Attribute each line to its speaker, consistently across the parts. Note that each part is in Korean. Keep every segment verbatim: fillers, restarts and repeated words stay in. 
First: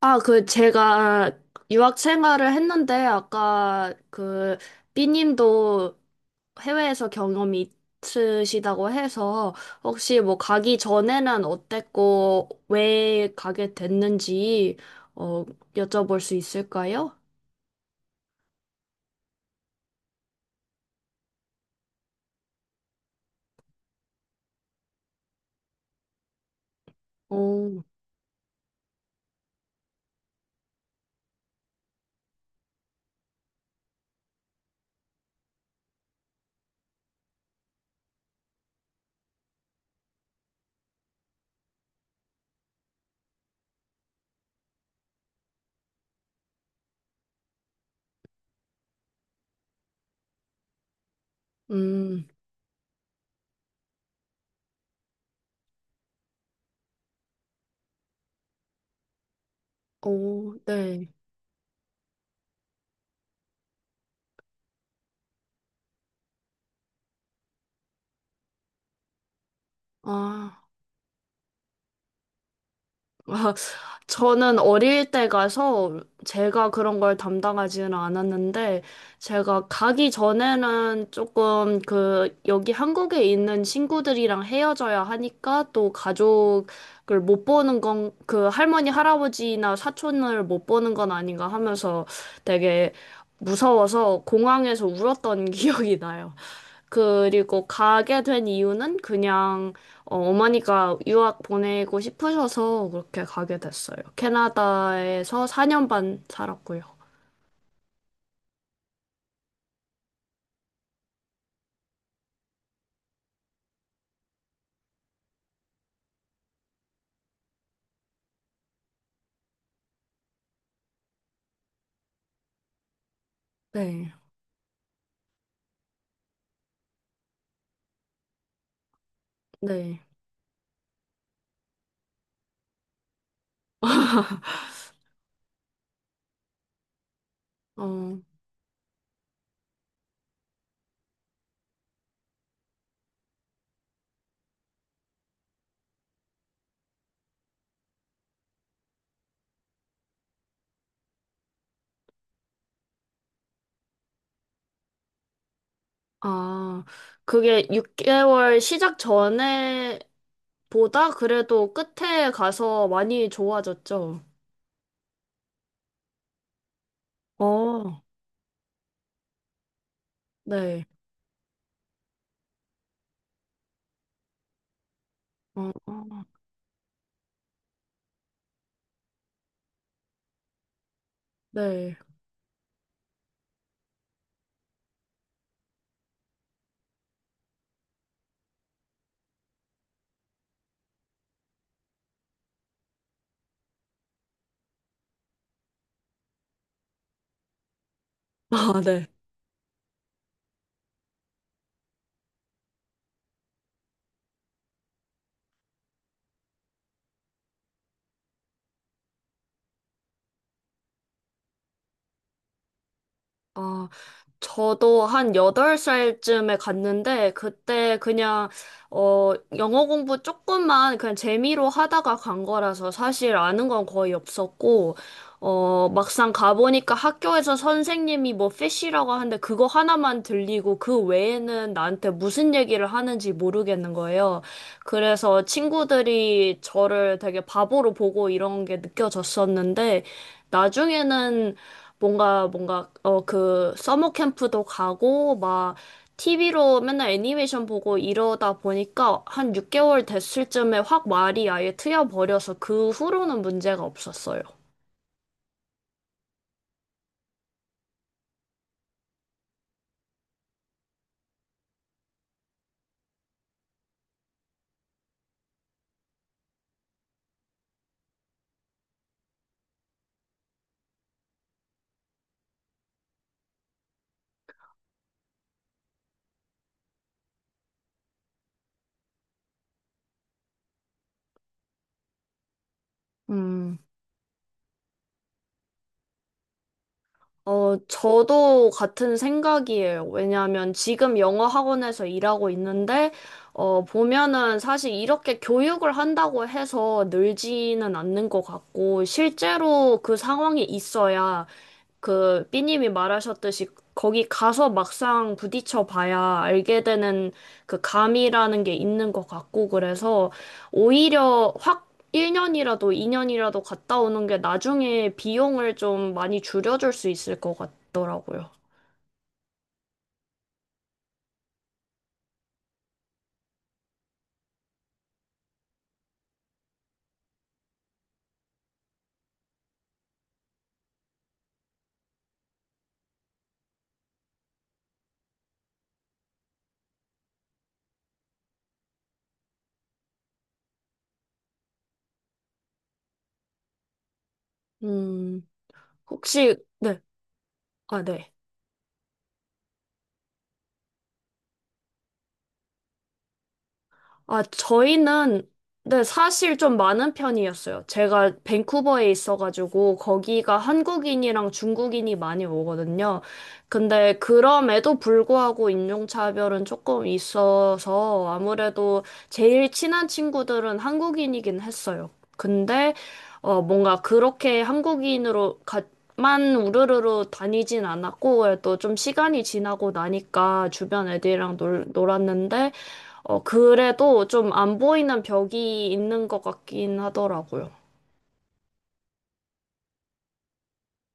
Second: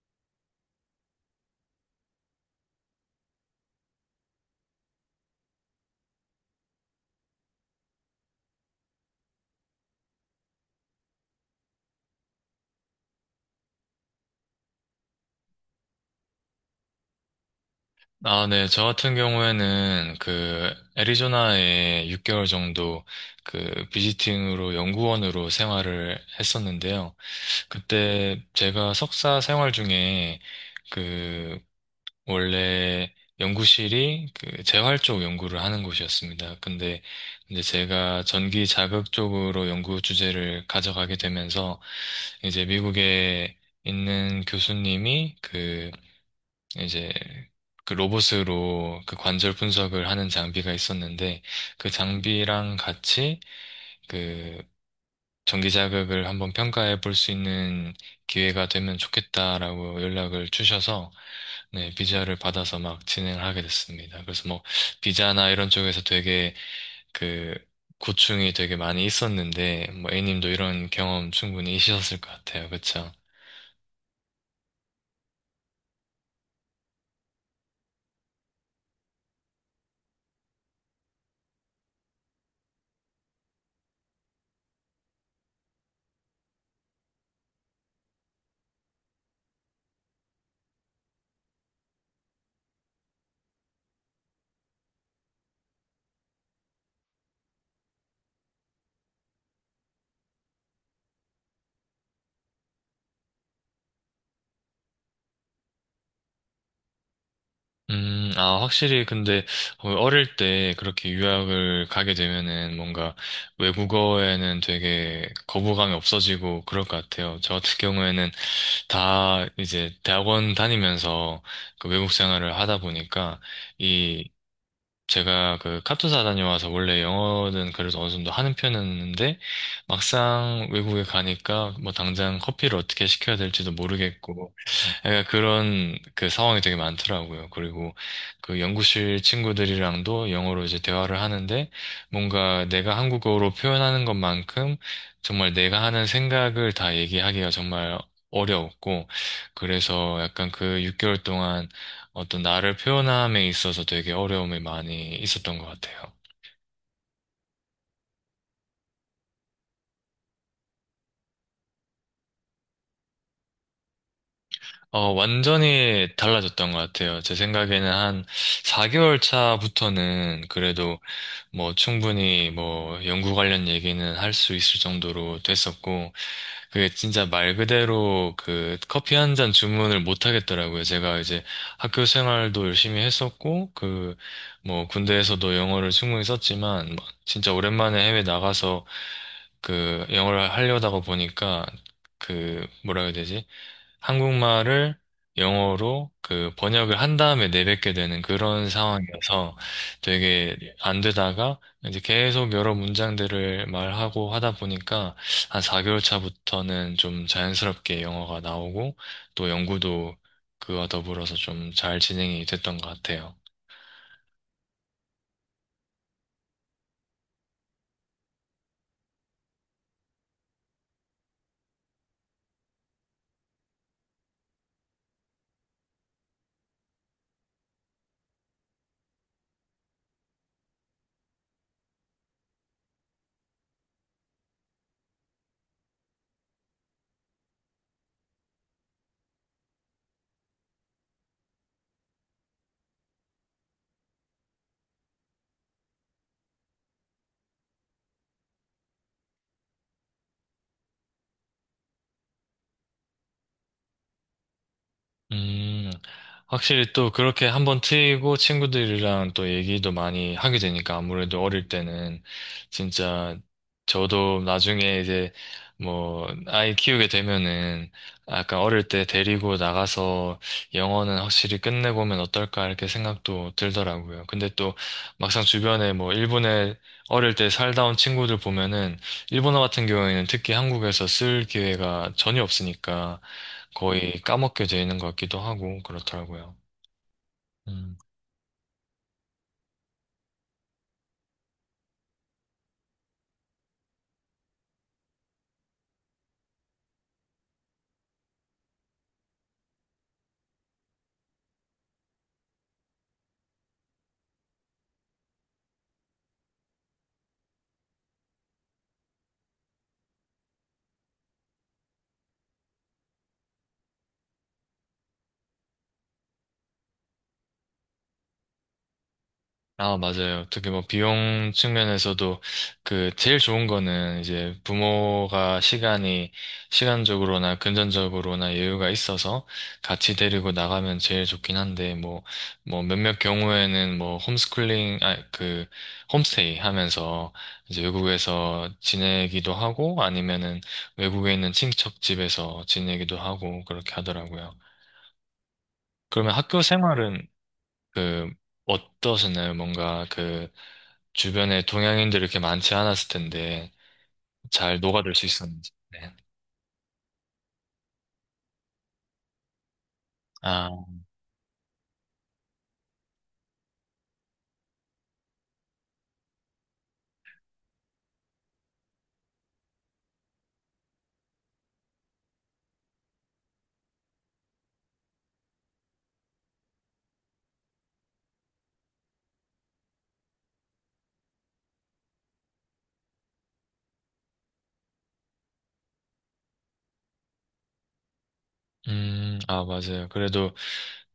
Speaker 1: 아, 그, 제가 유학 생활을 했는데, 아까 그, 삐님도 해외에서 경험이 있으시다고 해서, 혹시 뭐 가기 전에는 어땠고, 왜 가게 됐는지, 어, 여쭤볼 수 있을까요?
Speaker 2: 아, 네. 저 같은 경우에는 그 애리조나에 육 개월 정도 그 비지팅으로 연구원으로 생활을 했었는데요.
Speaker 1: 오,
Speaker 2: 그때 제가 석사 생활 중에 그 원래 연구실이 그 재활 쪽 연구를 하는 곳이었습니다. 근데 이제 제가 전기 자극 쪽으로 연구 주제를 가져가게 되면서 이제 미국에 있는 교수님이 그 이제 그 로봇으로 그 관절 분석을 하는 장비가 있었는데, 그
Speaker 1: 음,
Speaker 2: 장비랑 같이 그 전기 자극을 한번 평가해 볼 수 있는 기회가 되면 좋겠다라고 연락을
Speaker 1: 오, 네.
Speaker 2: 주셔서, 네, 비자를 받아서 막 진행을 하게 됐습니다. 그래서 뭐 비자나 이런 쪽에서 되게 그 고충이 되게 많이 있었는데, 뭐 에이 님도
Speaker 1: 아.
Speaker 2: 이런 경험 충분히 있으셨을 것 같아요. 그쵸?
Speaker 1: 아, 저는 어릴 때 가서 제가 그런 걸 담당하지는 않았는데, 제가 가기 전에는 조금 그, 여기 한국에 있는 친구들이랑 헤어져야 하니까 또 가족을 못 보는 건, 그 할머니, 할아버지나 사촌을 못 보는 건 아닌가 하면서 되게 무서워서 공항에서 울었던 기억이 나요. 그리고 가게 된 이유는 그냥 어, 어머니가 유학 보내고 싶으셔서 그렇게 가게 됐어요. 캐나다에서 사 년 반 살았고요.
Speaker 2: 음, 아, 확실히, 근데, 어, 어릴 때 그렇게 유학을 가게 되면은 뭔가 외국어에는 되게 거부감이 없어지고 그럴 것 같아요. 저 같은 경우에는 다 이제 대학원 다니면서 그 외국 생활을 하다 보니까
Speaker 1: 네,
Speaker 2: 이 제가 그 카투사 다녀와서 원래 영어는 그래도 어느 정도 하는 편이었는데,
Speaker 1: 네.
Speaker 2: 막상 외국에 가니까 뭐 당장 커피를 어떻게 시켜야 될지도 모르겠고 약간 그런 그 상황이 되게 많더라고요. 그리고
Speaker 1: 어,
Speaker 2: 그 연구실 친구들이랑도 영어로 이제 대화를 하는데, 뭔가 내가 한국어로 표현하는 것만큼 정말 내가 하는 생각을 다 얘기하기가 정말 어려웠고, 그래서 약간 그 육 개월 동안 어떤 나를 표현함에 있어서 되게 어려움이 많이 있었던 것 같아요.
Speaker 1: 아, 그게 육 개월 시작 전에 보다 그래도 끝에 가서 많이 좋아졌죠.
Speaker 2: 어, 완전히 달라졌던 것 같아요. 제 생각에는
Speaker 1: 어,
Speaker 2: 한 사 개월 차부터는
Speaker 1: 네.
Speaker 2: 그래도 뭐 충분히 뭐 연구 관련 얘기는 할 수 있을 정도로
Speaker 1: 어,
Speaker 2: 됐었고,
Speaker 1: 어,
Speaker 2: 그게 진짜 말 그대로 그 커피 한 잔 주문을 못 하겠더라고요. 제가 이제
Speaker 1: 네.
Speaker 2: 학교 생활도 열심히 했었고, 그 뭐 군대에서도 영어를 충분히 썼지만, 막 진짜 오랜만에 해외 나가서 그 영어를 하려다가 보니까, 그 뭐라 해야 되지? 한국말을 영어로 그 번역을 한 다음에 내뱉게 되는 그런
Speaker 1: 아, 네.
Speaker 2: 상황이어서 되게 안 되다가, 이제 계속 여러 문장들을 말하고 하다 보니까 한 사 개월 차부터는 좀 자연스럽게 영어가 나오고, 또 연구도 그와 더불어서 좀 잘 진행이 됐던 것 같아요.
Speaker 1: 아, 저도 한 여덟 살쯤에 갔는데, 그때 그냥, 어, 영어 공부 조금만 그냥 재미로 하다가 간 거라서 사실 아는 건 거의 없었고, 어, 막상 가보니까 학교에서 선생님이 뭐 피쉬라고 하는데 그거 하나만 들리고 그 외에는 나한테 무슨 얘기를 하는지 모르겠는 거예요. 그래서 친구들이 저를 되게 바보로 보고 이런 게 느껴졌었는데, 나중에는 뭔가 뭔가 어 그 서머 캠프도 가고 막 티비로 맨날 애니메이션 보고 이러다 보니까 한 육 개월 됐을 쯤에 확 말이 아예 트여 버려서 그 후로는 문제가 없었어요.
Speaker 2: 음, 확실히 또 그렇게 한번 트이고 친구들이랑 또 얘기도 많이 하게 되니까 아무래도 어릴 때는 진짜, 저도 나중에 이제 뭐 아이 키우게 되면은 아까 어릴 때 데리고 나가서 영어는 확실히 끝내보면 어떨까 이렇게 생각도 들더라고요. 근데 또 막상 주변에 뭐 일본에 어릴 때 살다 온 친구들 보면은 일본어 같은 경우에는 특히 한국에서 쓸 기회가 전혀 없으니까
Speaker 1: 음.
Speaker 2: 거의 까먹게 되는 것 같기도 하고 그렇더라고요.
Speaker 1: 어,
Speaker 2: 음.
Speaker 1: 저도 같은 생각이에요. 왜냐하면 지금 영어 학원에서 일하고 있는데, 어, 보면은 사실 이렇게 교육을 한다고 해서 늘지는 않는 것 같고, 실제로 그 상황이 있어야 그 삐님이 말하셨듯이 거기 가서 막상 부딪혀 봐야 알게 되는 그 감이라는 게 있는 것 같고, 그래서 오히려 확 일 년이라도 이 년이라도 갔다 오는 게 나중에 비용을 좀 많이 줄여줄 수 있을 것 같더라고요.
Speaker 2: 아, 맞아요. 어떻게 뭐 비용 측면에서도 그 제일 좋은 거는 이제 부모가 시간이, 시간적으로나 금전적으로나 여유가 있어서 같이 데리고 나가면 제일 좋긴 한데, 뭐 뭐 몇몇 경우에는 뭐 홈스쿨링, 아, 그 홈스테이 하면서 이제 외국에서 지내기도 하고, 아니면은 외국에 있는 친척 집에서 지내기도 하고 그렇게 하더라고요.
Speaker 1: 음,
Speaker 2: 그러면
Speaker 1: 혹시,
Speaker 2: 학교
Speaker 1: 네,
Speaker 2: 생활은
Speaker 1: 아,
Speaker 2: 그
Speaker 1: 네.
Speaker 2: 어떠셨나요? 뭔가 그 주변에 동양인들이 이렇게 많지 않았을 텐데
Speaker 1: 아,
Speaker 2: 잘 녹아들 수
Speaker 1: 저희는
Speaker 2: 있었는지.
Speaker 1: 네,
Speaker 2: 네.
Speaker 1: 사실 좀 많은 편이었어요. 제가 밴쿠버에 있어가지고 거기가
Speaker 2: 아,
Speaker 1: 한국인이랑 중국인이 많이 오거든요. 근데 그럼에도 불구하고 인종차별은 조금 있어서 아무래도 제일 친한 친구들은 한국인이긴 했어요. 근데 어, 뭔가 그렇게 한국인으로 가, 만 우르르르 다니진 않았고 또 좀 시간이 지나고 나니까 주변 애들이랑 놀, 놀았는데 어, 그래도 좀 안 보이는 벽이 있는 것 같긴 하더라고요.
Speaker 2: 음, 아, 맞아요. 그래도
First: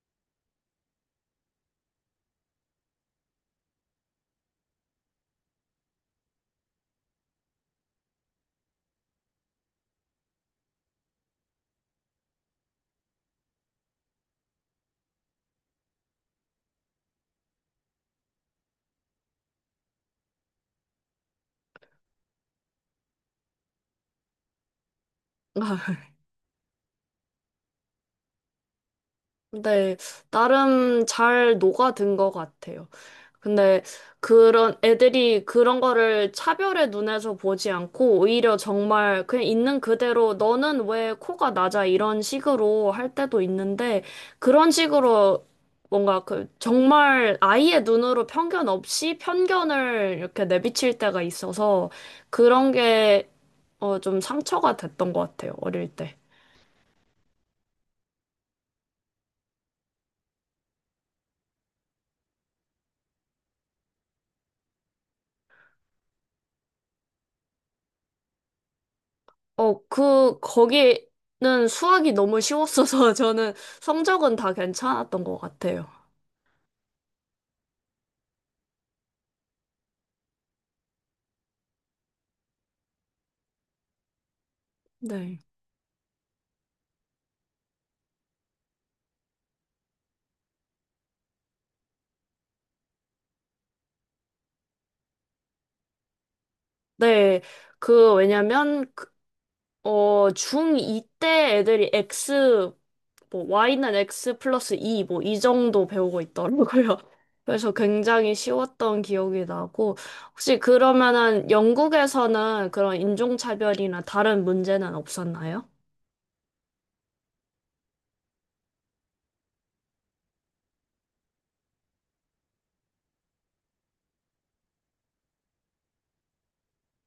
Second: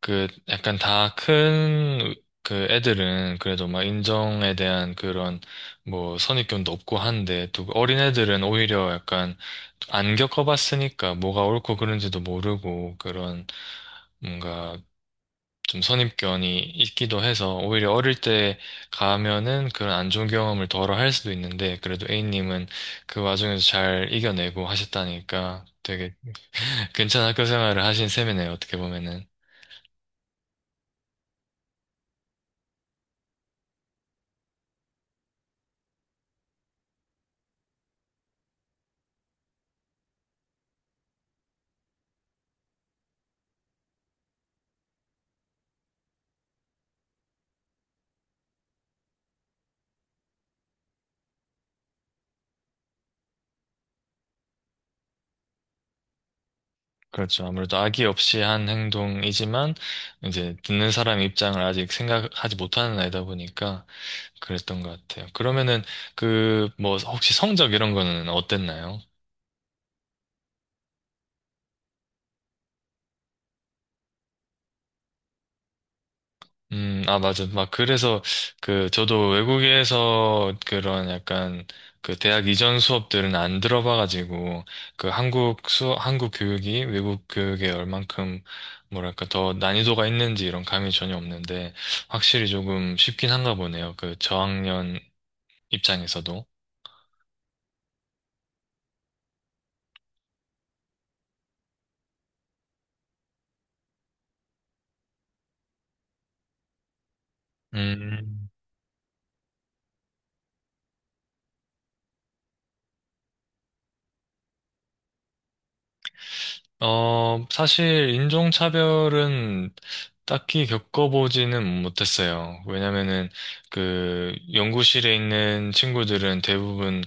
Speaker 2: 그 약간 다 큰 그 애들은 그래도 막 인정에 대한 그런 뭐 선입견도 없고 한데, 또 그 어린 애들은 오히려 약간 안 겪어봤으니까 뭐가 옳고 그른지도 모르고, 그런 뭔가 좀 선입견이 있기도 해서 오히려 어릴 때 가면은 그런 안 좋은 경험을 덜어 할 수도 있는데, 그래도 에이 님은 그 와중에서 잘 이겨내고 하셨다니까 되게 괜찮은 학교 생활을 하신 셈이네요, 어떻게 보면은.
Speaker 1: 근데 나름 잘 녹아든 것 같아요. 근데 그런 애들이 그런 거를 차별의 눈에서 보지 않고 오히려 정말 그냥 있는 그대로 너는 왜 코가 낮아 이런 식으로 할 때도 있는데 그런 식으로 뭔가 그 정말 아이의 눈으로 편견 없이 편견을 이렇게 내비칠 때가 있어서 그런 게 어, 좀 상처가 됐던 것 같아요, 어릴 때.
Speaker 2: 그렇죠. 아무래도 악의 없이 한 행동이지만 이제 듣는 사람 입장을 아직 생각하지 못하는 나이다 보니까 그랬던 것 같아요. 그러면은 그 뭐 혹시 성적 이런 거는 어땠나요?
Speaker 1: 어, 그, 거기는 수학이 너무 쉬웠어서 저는 성적은 다 괜찮았던 것 같아요.
Speaker 2: 음, 아, 맞아. 막, 그래서, 그, 저도 외국에서 그런 약간, 그, 대학 이전 수업들은 안 들어봐가지고, 그,
Speaker 1: 네.
Speaker 2: 한국 수, 한국 교육이 외국 교육에 얼만큼, 뭐랄까, 더 난이도가 있는지 이런 감이 전혀 없는데, 확실히 조금 쉽긴 한가 보네요. 그, 저학년 입장에서도.
Speaker 1: 네, 그, 왜냐면, 그, 어, 중이 때 애들이 X, 뭐, Y는 X 플러스 이, 뭐, 이 정도 배우고 있더라고요. 그래서 굉장히
Speaker 2: 음.
Speaker 1: 쉬웠던 기억이 나고, 혹시 그러면은 영국에서는 그런 인종차별이나 다른 문제는 없었나요?
Speaker 2: 어, 사실 인종차별은 딱히 겪어보지는 못했어요. 왜냐면은 그 연구실에 있는 친구들은 대부분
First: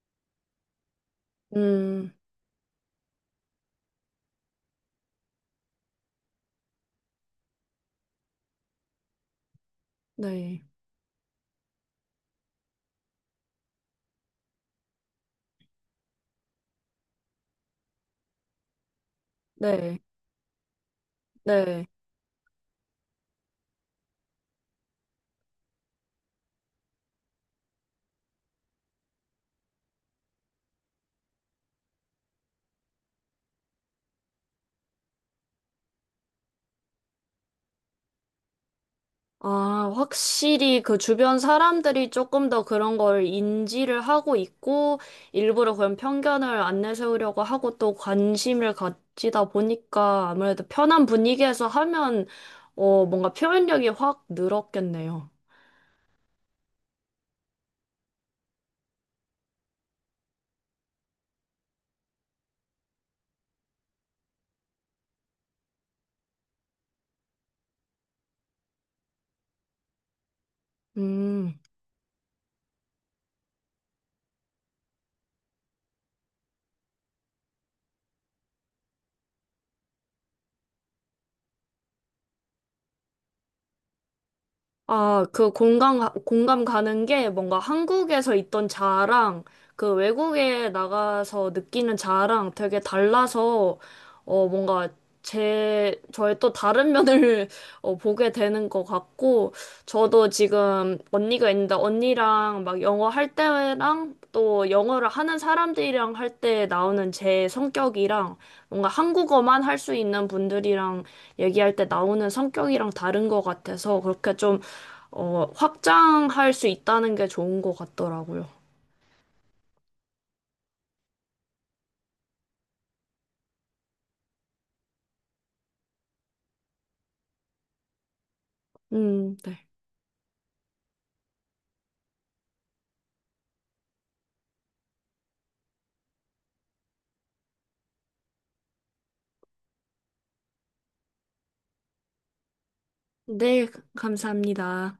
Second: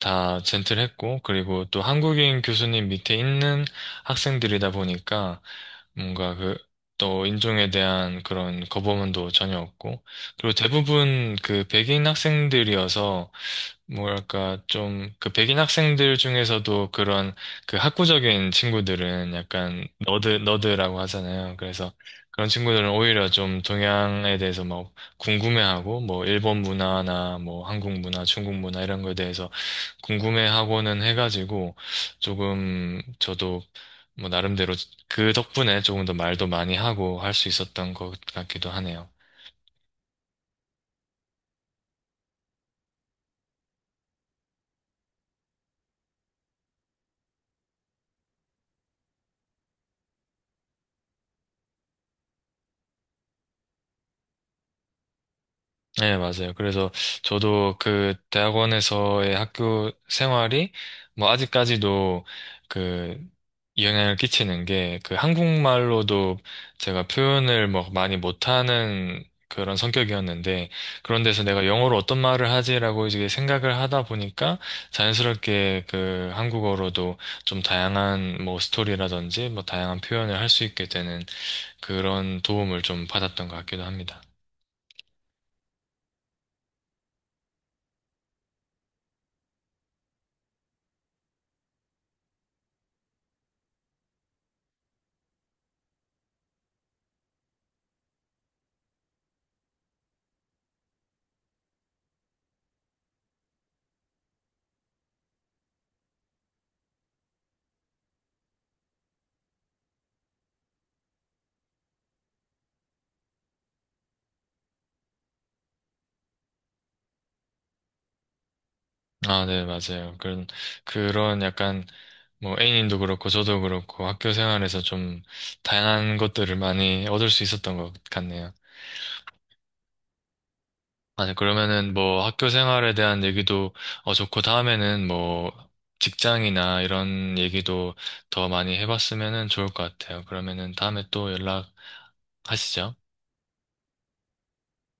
Speaker 2: 다 젠틀했고, 그리고 또
Speaker 1: 음,
Speaker 2: 한국인 교수님 밑에 있는 학생들이다 보니까 뭔가 그, 또 인종에 대한 그런 거부감도 전혀 없고, 그리고
Speaker 1: 네.
Speaker 2: 대부분 그 백인 학생들이어서 뭐랄까, 좀, 그 백인 학생들 중에서도 그런 그 학구적인 친구들은 약간
Speaker 1: 네,
Speaker 2: 너드, 너드라고 하잖아요.
Speaker 1: 네.
Speaker 2: 그래서 그런 친구들은 오히려 좀 동양에 대해서 막 궁금해하고, 뭐, 일본 문화나 뭐, 한국 문화, 중국 문화 이런 거에 대해서 궁금해하고는 해가지고, 조금 저도 뭐, 나름대로 그 덕분에 조금 더 말도 많이 하고 할 수 있었던 것 같기도 하네요.
Speaker 1: 아, 확실히 그 주변 사람들이 조금 더 그런 걸 인지를 하고 있고, 일부러 그런 편견을 안 내세우려고 하고 또 관심을 가지다 보니까 아무래도 편한 분위기에서 하면, 어, 뭔가 표현력이 확 늘었겠네요.
Speaker 2: 네, 맞아요. 그래서 저도 그 대학원에서의 학교 생활이 뭐 아직까지도 그 영향을 끼치는 게, 그 한국말로도 제가 표현을 뭐 많이 못하는 그런 성격이었는데, 그런 데서
Speaker 1: 음.
Speaker 2: 내가 영어로 어떤 말을 하지라고 이제 생각을 하다 보니까 자연스럽게 그 한국어로도 좀 다양한 뭐 스토리라든지 뭐 다양한 표현을 할 수 있게 되는, 그런 도움을 좀 받았던 것 같기도 합니다.
Speaker 1: 아, 그 공감, 가- 공감 가는 게 뭔가 한국에서 있던 자아랑 그 외국에 나가서 느끼는 자아랑 되게 달라서 어, 뭔가 제, 저의 또 다른 면을 어, 보게 되는 것 같고 저도 지금 언니가 있는데 언니랑 막 영어 할 때랑 또 영어를 하는 사람들이랑 할 때 나오는 제 성격이랑 뭔가 한국어만 할 수 있는 분들이랑 얘기할 때 나오는 성격이랑 다른 것 같아서 그렇게 좀 어, 확장할 수 있다는 게 좋은 것 같더라고요.
Speaker 2: 아, 네, 맞아요. 그런, 그런 약간, 뭐, A님도 그렇고, 저도 그렇고, 학교 생활에서 좀 다양한 것들을 많이 얻을 수 있었던 것 같네요.
Speaker 1: 음, 네.
Speaker 2: 아, 네, 그러면은 뭐, 학교 생활에 대한 얘기도, 어, 좋고, 다음에는 뭐, 직장이나 이런 얘기도 더 많이 해봤으면은 좋을 것 같아요. 그러면은 다음에 또 연락하시죠.
Speaker 1: 네, 감사합니다.